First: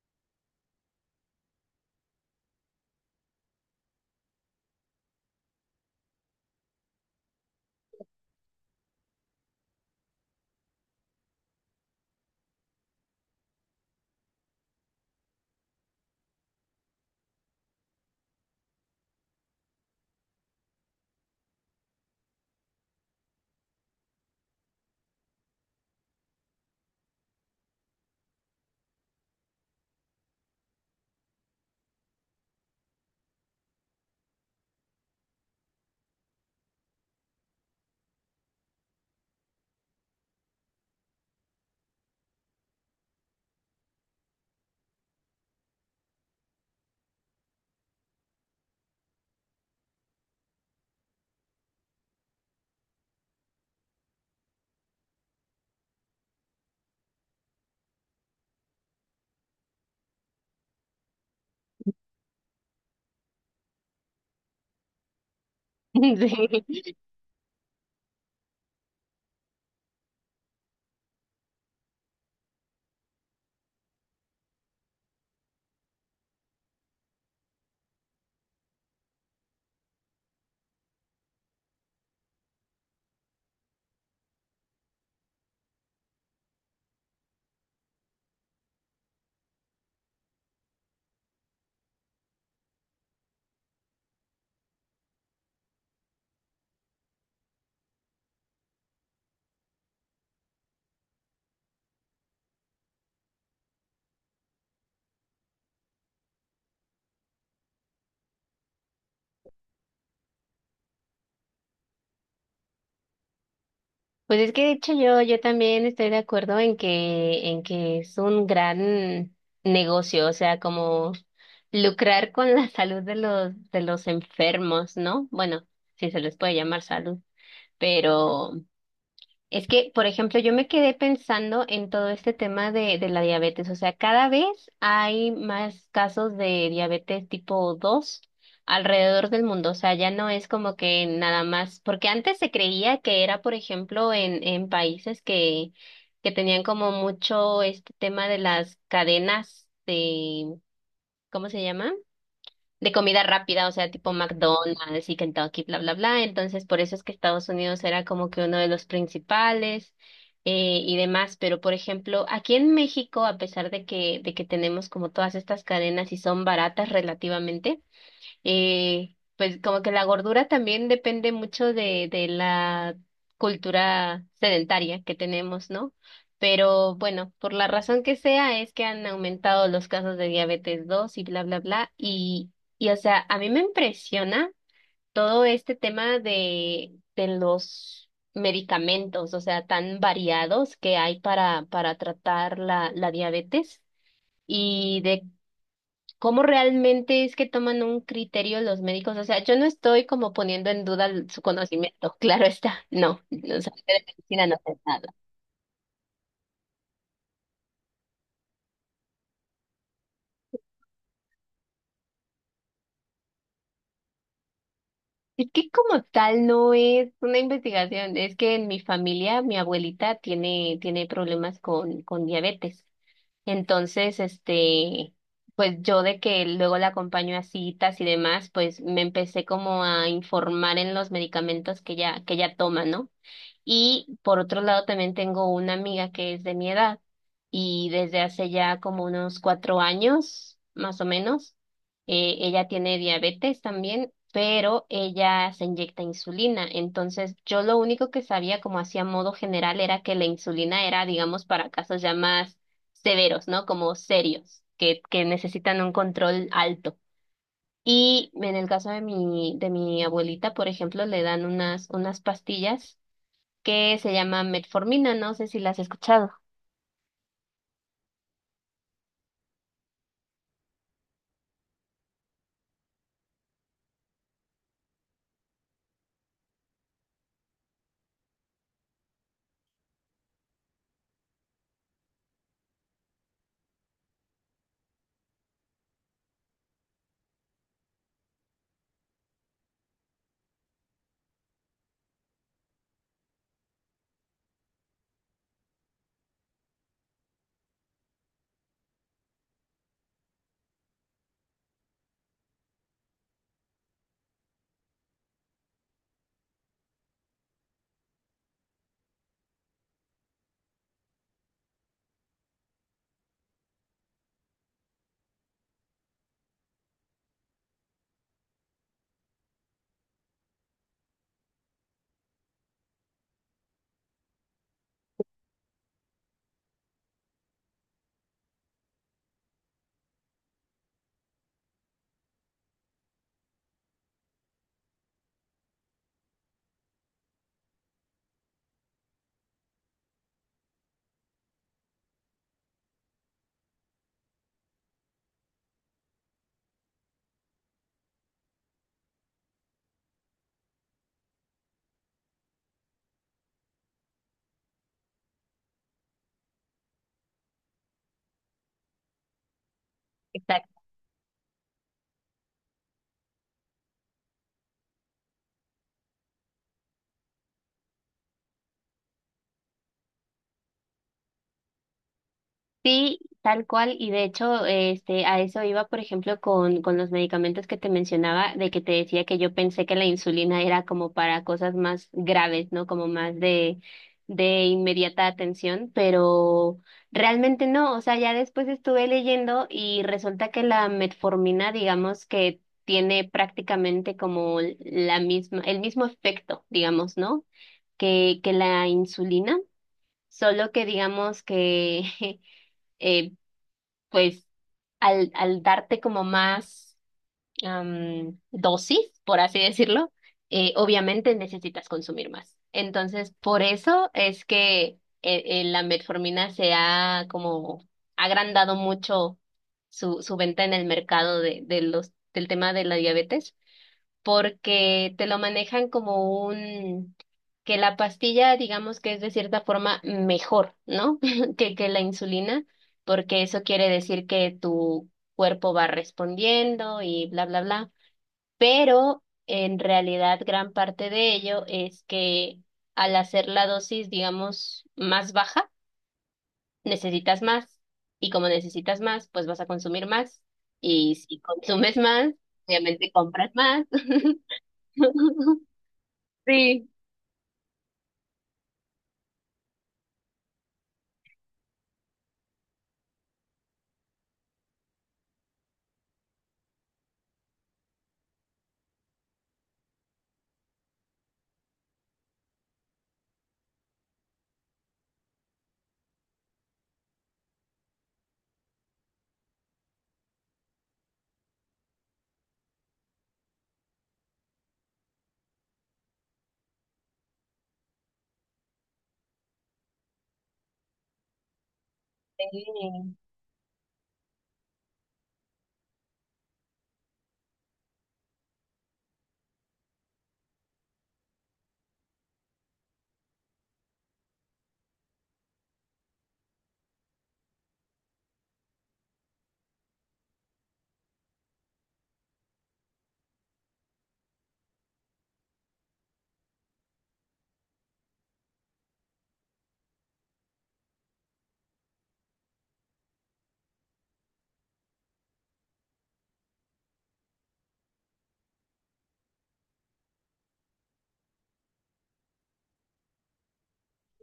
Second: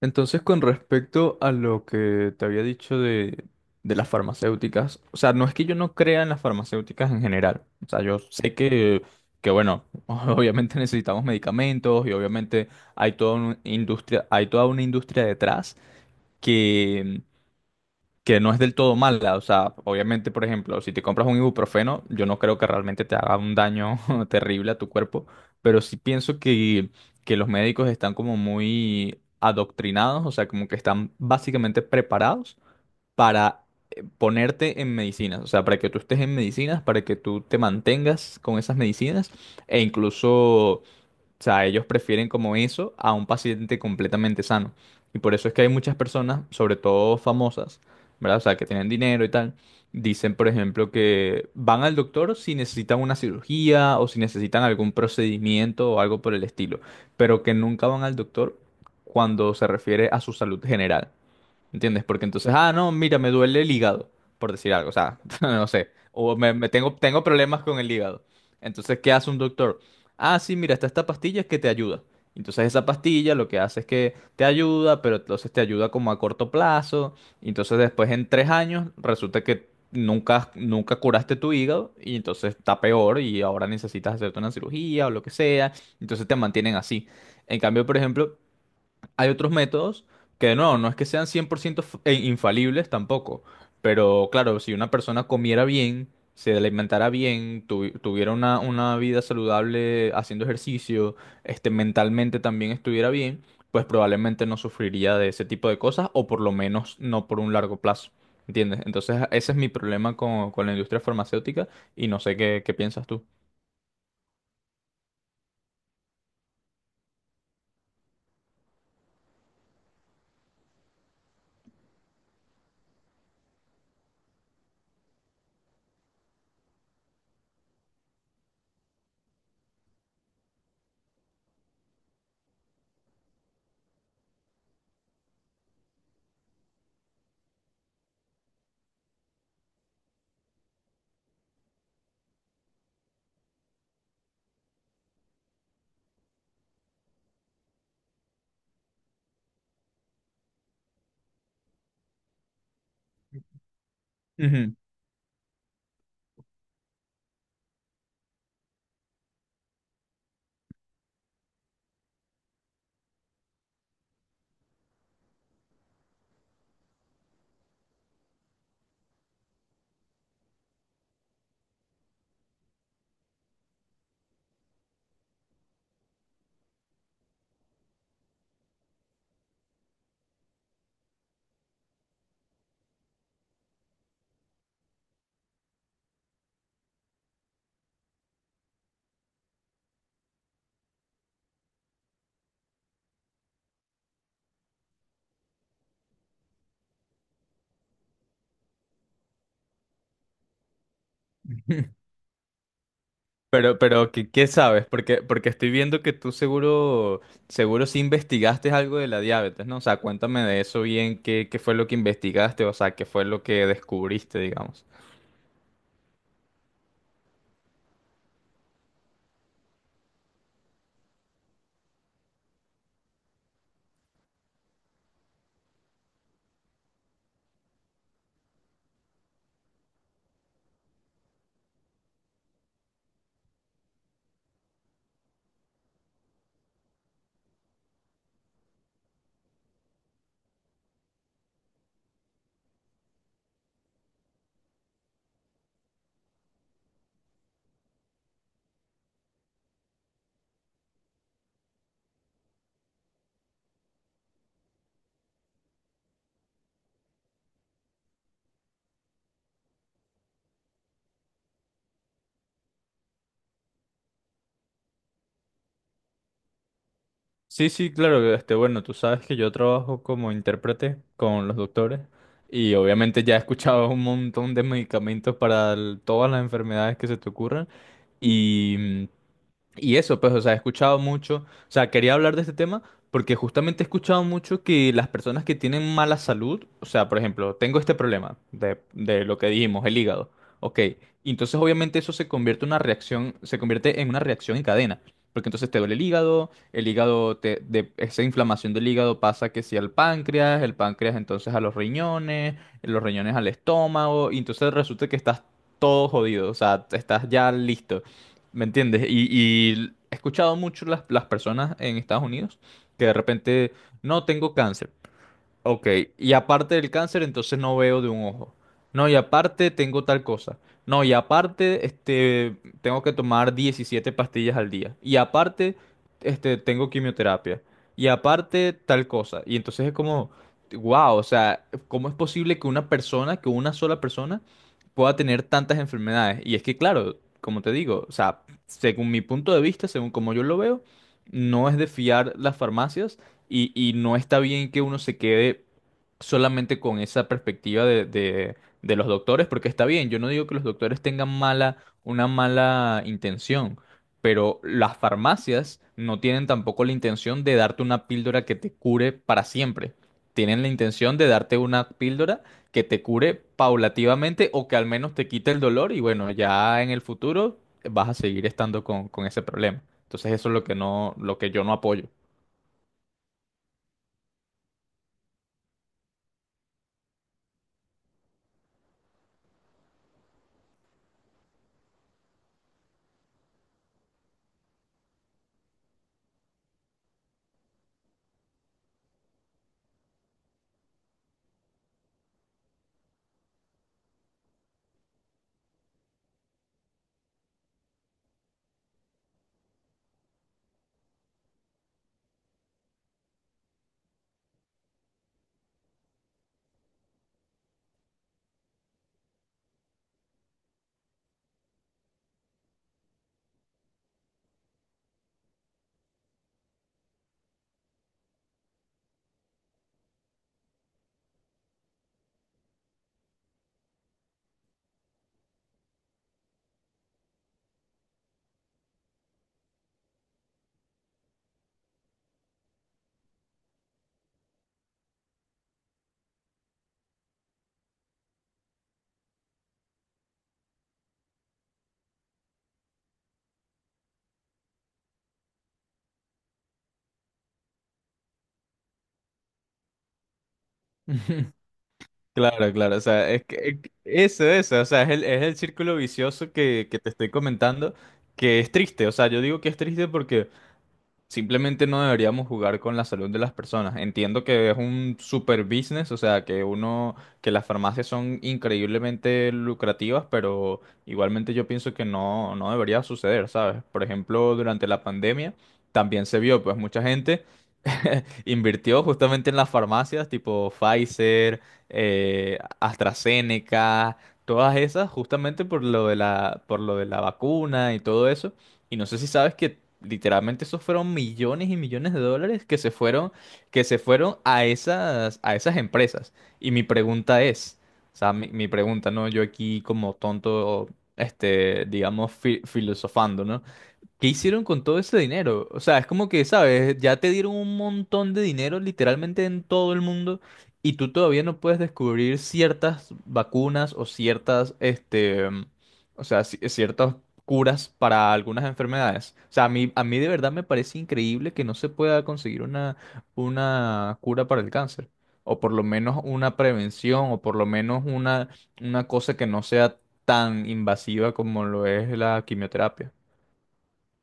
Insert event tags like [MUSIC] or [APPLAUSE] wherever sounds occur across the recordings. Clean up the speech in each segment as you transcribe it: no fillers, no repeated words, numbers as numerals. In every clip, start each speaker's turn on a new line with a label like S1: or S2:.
S1: Entonces, con respecto a lo que te había dicho de las farmacéuticas, o sea, no es que yo no crea en las farmacéuticas en general. O sea, yo sé que bueno, [LAUGHS] obviamente necesitamos medicamentos y obviamente hay toda una industria detrás que no es del todo mala. O sea, obviamente, por ejemplo, si te compras un ibuprofeno, yo no creo que realmente te haga un daño [LAUGHS] terrible a tu cuerpo, pero sí pienso que los médicos están como muy adoctrinados, o sea, como que están básicamente preparados para ponerte en medicinas, o sea, para que tú estés en medicinas, para que tú te mantengas con esas medicinas e incluso... O sea, ellos prefieren como eso a un paciente completamente sano. Y por eso es que hay muchas personas, sobre todo famosas, ¿verdad? O sea, que tienen dinero y tal, dicen, por ejemplo, que van al doctor si necesitan una cirugía o si necesitan algún procedimiento o algo por el estilo, pero que nunca van al doctor cuando se refiere a su salud general. ¿Entiendes? Porque entonces, ah, no, mira, me duele el hígado, por decir algo, o sea, [LAUGHS] no sé, o
S2: [LAUGHS] Sí.
S1: tengo problemas con el hígado. Entonces, ¿qué hace un doctor? Ah, sí, mira, está esta pastilla que te ayuda. Entonces, esa pastilla lo que hace es que te ayuda, pero entonces te ayuda como a corto plazo. Y entonces, después en tres años, resulta que nunca curaste tu hígado y entonces está peor y ahora necesitas hacerte una cirugía o lo que sea. Entonces, te mantienen así. En cambio, por ejemplo... Hay otros métodos que no es que sean 100% infalibles tampoco, pero claro, si una persona comiera bien, se alimentara bien, tuviera una vida saludable haciendo ejercicio, este, mentalmente también estuviera bien, pues probablemente no sufriría de ese tipo de cosas o por lo menos no por un largo plazo. ¿Entiendes? Entonces ese es mi problema con la industria farmacéutica y no sé qué piensas tú.
S2: Pues es que de hecho yo también estoy de acuerdo en que es un gran negocio, o sea, como lucrar con la [LAUGHS] salud de los enfermos, ¿no? Bueno, si se les puede llamar salud, pero es que, por ejemplo, yo me quedé pensando en todo este tema de la diabetes. O sea, cada vez hay más casos de diabetes tipo 2 alrededor del mundo. O sea, ya no es como que nada más, porque antes se creía que era, por ejemplo, en países que tenían como mucho este tema de las cadenas de, ¿cómo se llama?, de comida rápida, o sea, tipo
S1: Ujú.
S2: McDonald's y Kentucky, bla, bla, bla. Entonces, por eso es que Estados Unidos era como que uno de los principales, y demás. Pero, por ejemplo, aquí en México, a pesar de que tenemos como todas estas cadenas y son baratas relativamente, pues como que la gordura también depende mucho de la cultura sedentaria que tenemos, ¿no? Pero bueno, por la razón que sea, es que han aumentado los casos de diabetes 2 y bla, bla, bla. Y o sea, a mí me impresiona todo este tema de los medicamentos, o sea, tan variados que hay para tratar la diabetes y de cómo realmente es que toman un criterio los médicos. O sea, yo no estoy como poniendo en duda su
S1: [LAUGHS]
S2: conocimiento, [LAUGHS] claro está, no, los
S1: Pero,
S2: saber de
S1: pero,
S2: medicina
S1: ¿qué
S2: no sé
S1: sabes?
S2: nada.
S1: Porque estoy viendo que tú seguro, seguro sí investigaste algo de la diabetes, ¿no? O sea, cuéntame de eso bien, qué fue lo que investigaste, o sea, qué fue lo que descubriste, digamos.
S2: Es que como tal no es una investigación, es que en mi familia mi abuelita tiene problemas con diabetes. Entonces, este, pues yo de que luego la acompaño a citas y demás, pues me empecé como a informar en los medicamentos que ella toma, ¿no? Y por otro lado, también tengo una amiga que es de mi edad y desde hace ya como unos 4 años, más o menos, ella tiene diabetes también, pero ella se inyecta insulina. Entonces, yo lo único que sabía como hacía modo general era que la insulina era, digamos, para casos ya más severos, ¿no? Como serios, que necesitan un control alto. Y en el caso de mi abuelita, por ejemplo, le dan unas pastillas que se llama metformina, no sé si la has escuchado.
S1: Sí, sí, claro, este, bueno, tú sabes que yo trabajo como intérprete con los doctores y obviamente ya he escuchado un montón de medicamentos para todas las enfermedades que se te ocurran y y eso, pues, o sea, he escuchado mucho, o sea, quería hablar de este tema porque justamente he escuchado mucho que las personas que tienen mala salud, o sea, por ejemplo, tengo este problema de lo que dijimos, el hígado, ok, y entonces obviamente eso se convierte en una reacción, se convierte en una reacción en cadena, porque entonces te duele el hígado, de esa inflamación del hígado pasa que si al páncreas, el páncreas entonces a los riñones al estómago, y entonces resulta que estás todo jodido, o sea, estás ya listo. ¿Me entiendes? Y he escuchado mucho las personas en Estados Unidos que de repente, no tengo cáncer, ok, y aparte del cáncer, entonces no veo de un ojo. No, y aparte tengo tal cosa. No, y aparte, este, tengo que tomar 17 pastillas al día. Y aparte, este, tengo quimioterapia. Y aparte, tal cosa. Y entonces es como, wow, o sea, ¿cómo es posible que una persona, que una sola persona, pueda tener tantas enfermedades? Y es que, claro, como te digo, o sea, según mi punto de vista, según como yo lo veo, no es de fiar las farmacias y no está bien que uno se quede solamente con esa perspectiva de los doctores, porque está bien, yo no digo que los doctores tengan una mala intención, pero las farmacias no tienen tampoco la intención de darte una píldora que te cure para siempre. Tienen la
S2: Exacto.
S1: intención de darte una píldora que te cure paulativamente o que al menos te quite el dolor y bueno, ya en el futuro vas a seguir estando con ese problema. Entonces eso es lo que no, lo que yo no apoyo.
S2: Sí, tal cual, y de hecho, este, a eso iba, por ejemplo, con los medicamentos que te mencionaba, de que te decía que yo pensé que la insulina era como para cosas más graves, ¿no? Como más de inmediata atención, pero realmente no, o sea, ya después estuve leyendo y resulta que la metformina, digamos que tiene prácticamente como la misma, el mismo efecto, digamos, ¿no?, que la insulina, solo que digamos que, [LAUGHS] eh, pues, al darte como más dosis, por así decirlo, obviamente necesitas consumir más. Entonces, por eso es que la metformina se ha como agrandado mucho su venta en el mercado de los, del tema de la diabetes, porque te lo manejan como un, que la pastilla, digamos que es de cierta forma mejor, ¿no? [LAUGHS] que la insulina, porque eso quiere decir que tu cuerpo va respondiendo y bla, bla, bla. Pero en realidad gran parte de ello es que al hacer la dosis, digamos, más baja, necesitas más. Y como necesitas más, pues vas a consumir más. Y si
S1: [LAUGHS]
S2: consumes más,
S1: Claro, claro, o
S2: obviamente
S1: sea, es
S2: compras
S1: que es
S2: más.
S1: que eso, o sea, es el
S2: [LAUGHS]
S1: círculo vicioso
S2: Sí,
S1: que te estoy comentando, que es triste, o sea, yo digo que es triste porque simplemente no deberíamos jugar con la salud de las personas. Entiendo que es un super business, o sea, que uno, que las farmacias son increíblemente lucrativas, pero igualmente yo pienso que no debería suceder, ¿sabes? Por ejemplo, durante la pandemia también se vio, pues mucha gente invirtió justamente en las farmacias tipo Pfizer, AstraZeneca, todas esas, justamente por lo de por lo de la vacuna y todo eso. Y no sé si sabes que literalmente esos fueron millones y millones de dólares
S2: sí.
S1: que se fueron a a esas empresas. Y mi pregunta es, o sea, mi pregunta, ¿no? Yo aquí como tonto, este, digamos, filosofando, ¿no? ¿Qué hicieron con todo ese dinero? O sea, es como que, ¿sabes? Ya te dieron un montón de dinero literalmente en todo el mundo y tú todavía no puedes descubrir ciertas vacunas o ciertas, este, o sea, ciertas curas para algunas enfermedades. O sea, a mí de verdad me parece increíble que no se pueda conseguir una cura para el cáncer. O por lo menos una prevención, o por lo menos una cosa que no sea tan invasiva como lo es la quimioterapia.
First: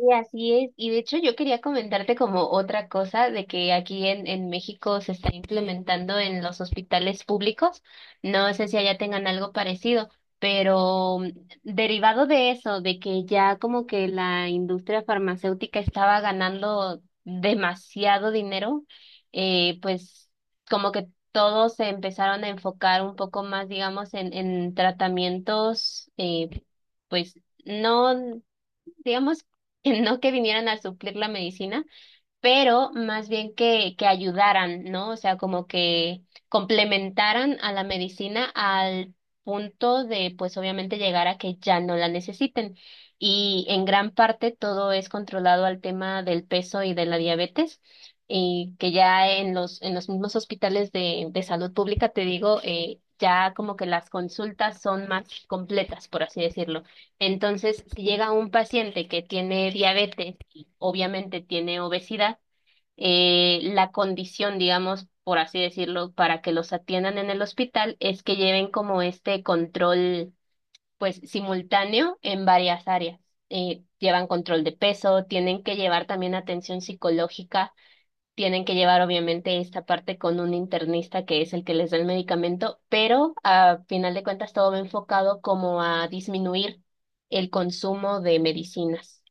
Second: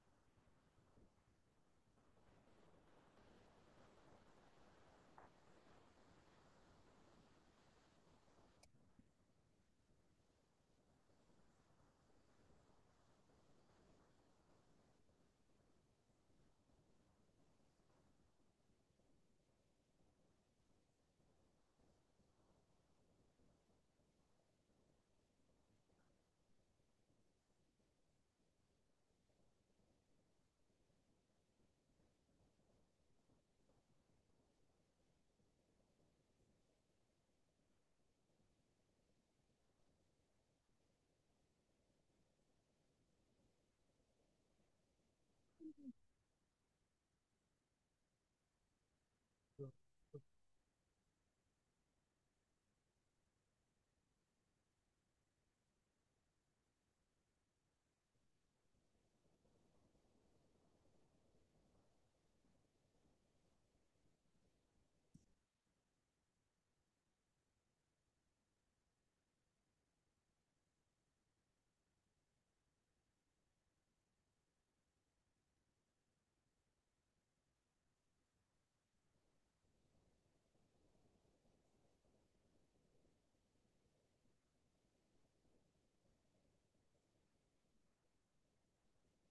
S2: Y así es. Y de hecho yo quería comentarte como otra cosa de que aquí en México se está implementando en los hospitales públicos. No sé si allá tengan algo parecido, pero derivado de eso, de que ya como que la industria farmacéutica estaba ganando demasiado dinero, pues como que todos se empezaron a enfocar un poco más, digamos, en tratamientos, pues no digamos que no, que vinieran a suplir la medicina, pero más bien que ayudaran, ¿no? O sea, como que complementaran a la medicina al punto de, pues obviamente, llegar a que ya no la necesiten. Y en gran parte todo es controlado al tema del peso y de la diabetes. Y que ya en los mismos hospitales de salud pública, te digo, ya como que las consultas son más completas, por así decirlo. Entonces, si llega un paciente que tiene diabetes, obviamente tiene obesidad, la condición, digamos, por así decirlo, para que los atiendan en el hospital es que lleven como este control, pues, simultáneo en varias áreas. Llevan control de peso, tienen que llevar también atención psicológica, tienen que llevar obviamente esta parte con un internista que es el que les da el medicamento, pero a final de cuentas todo va enfocado como a disminuir el consumo de medicinas.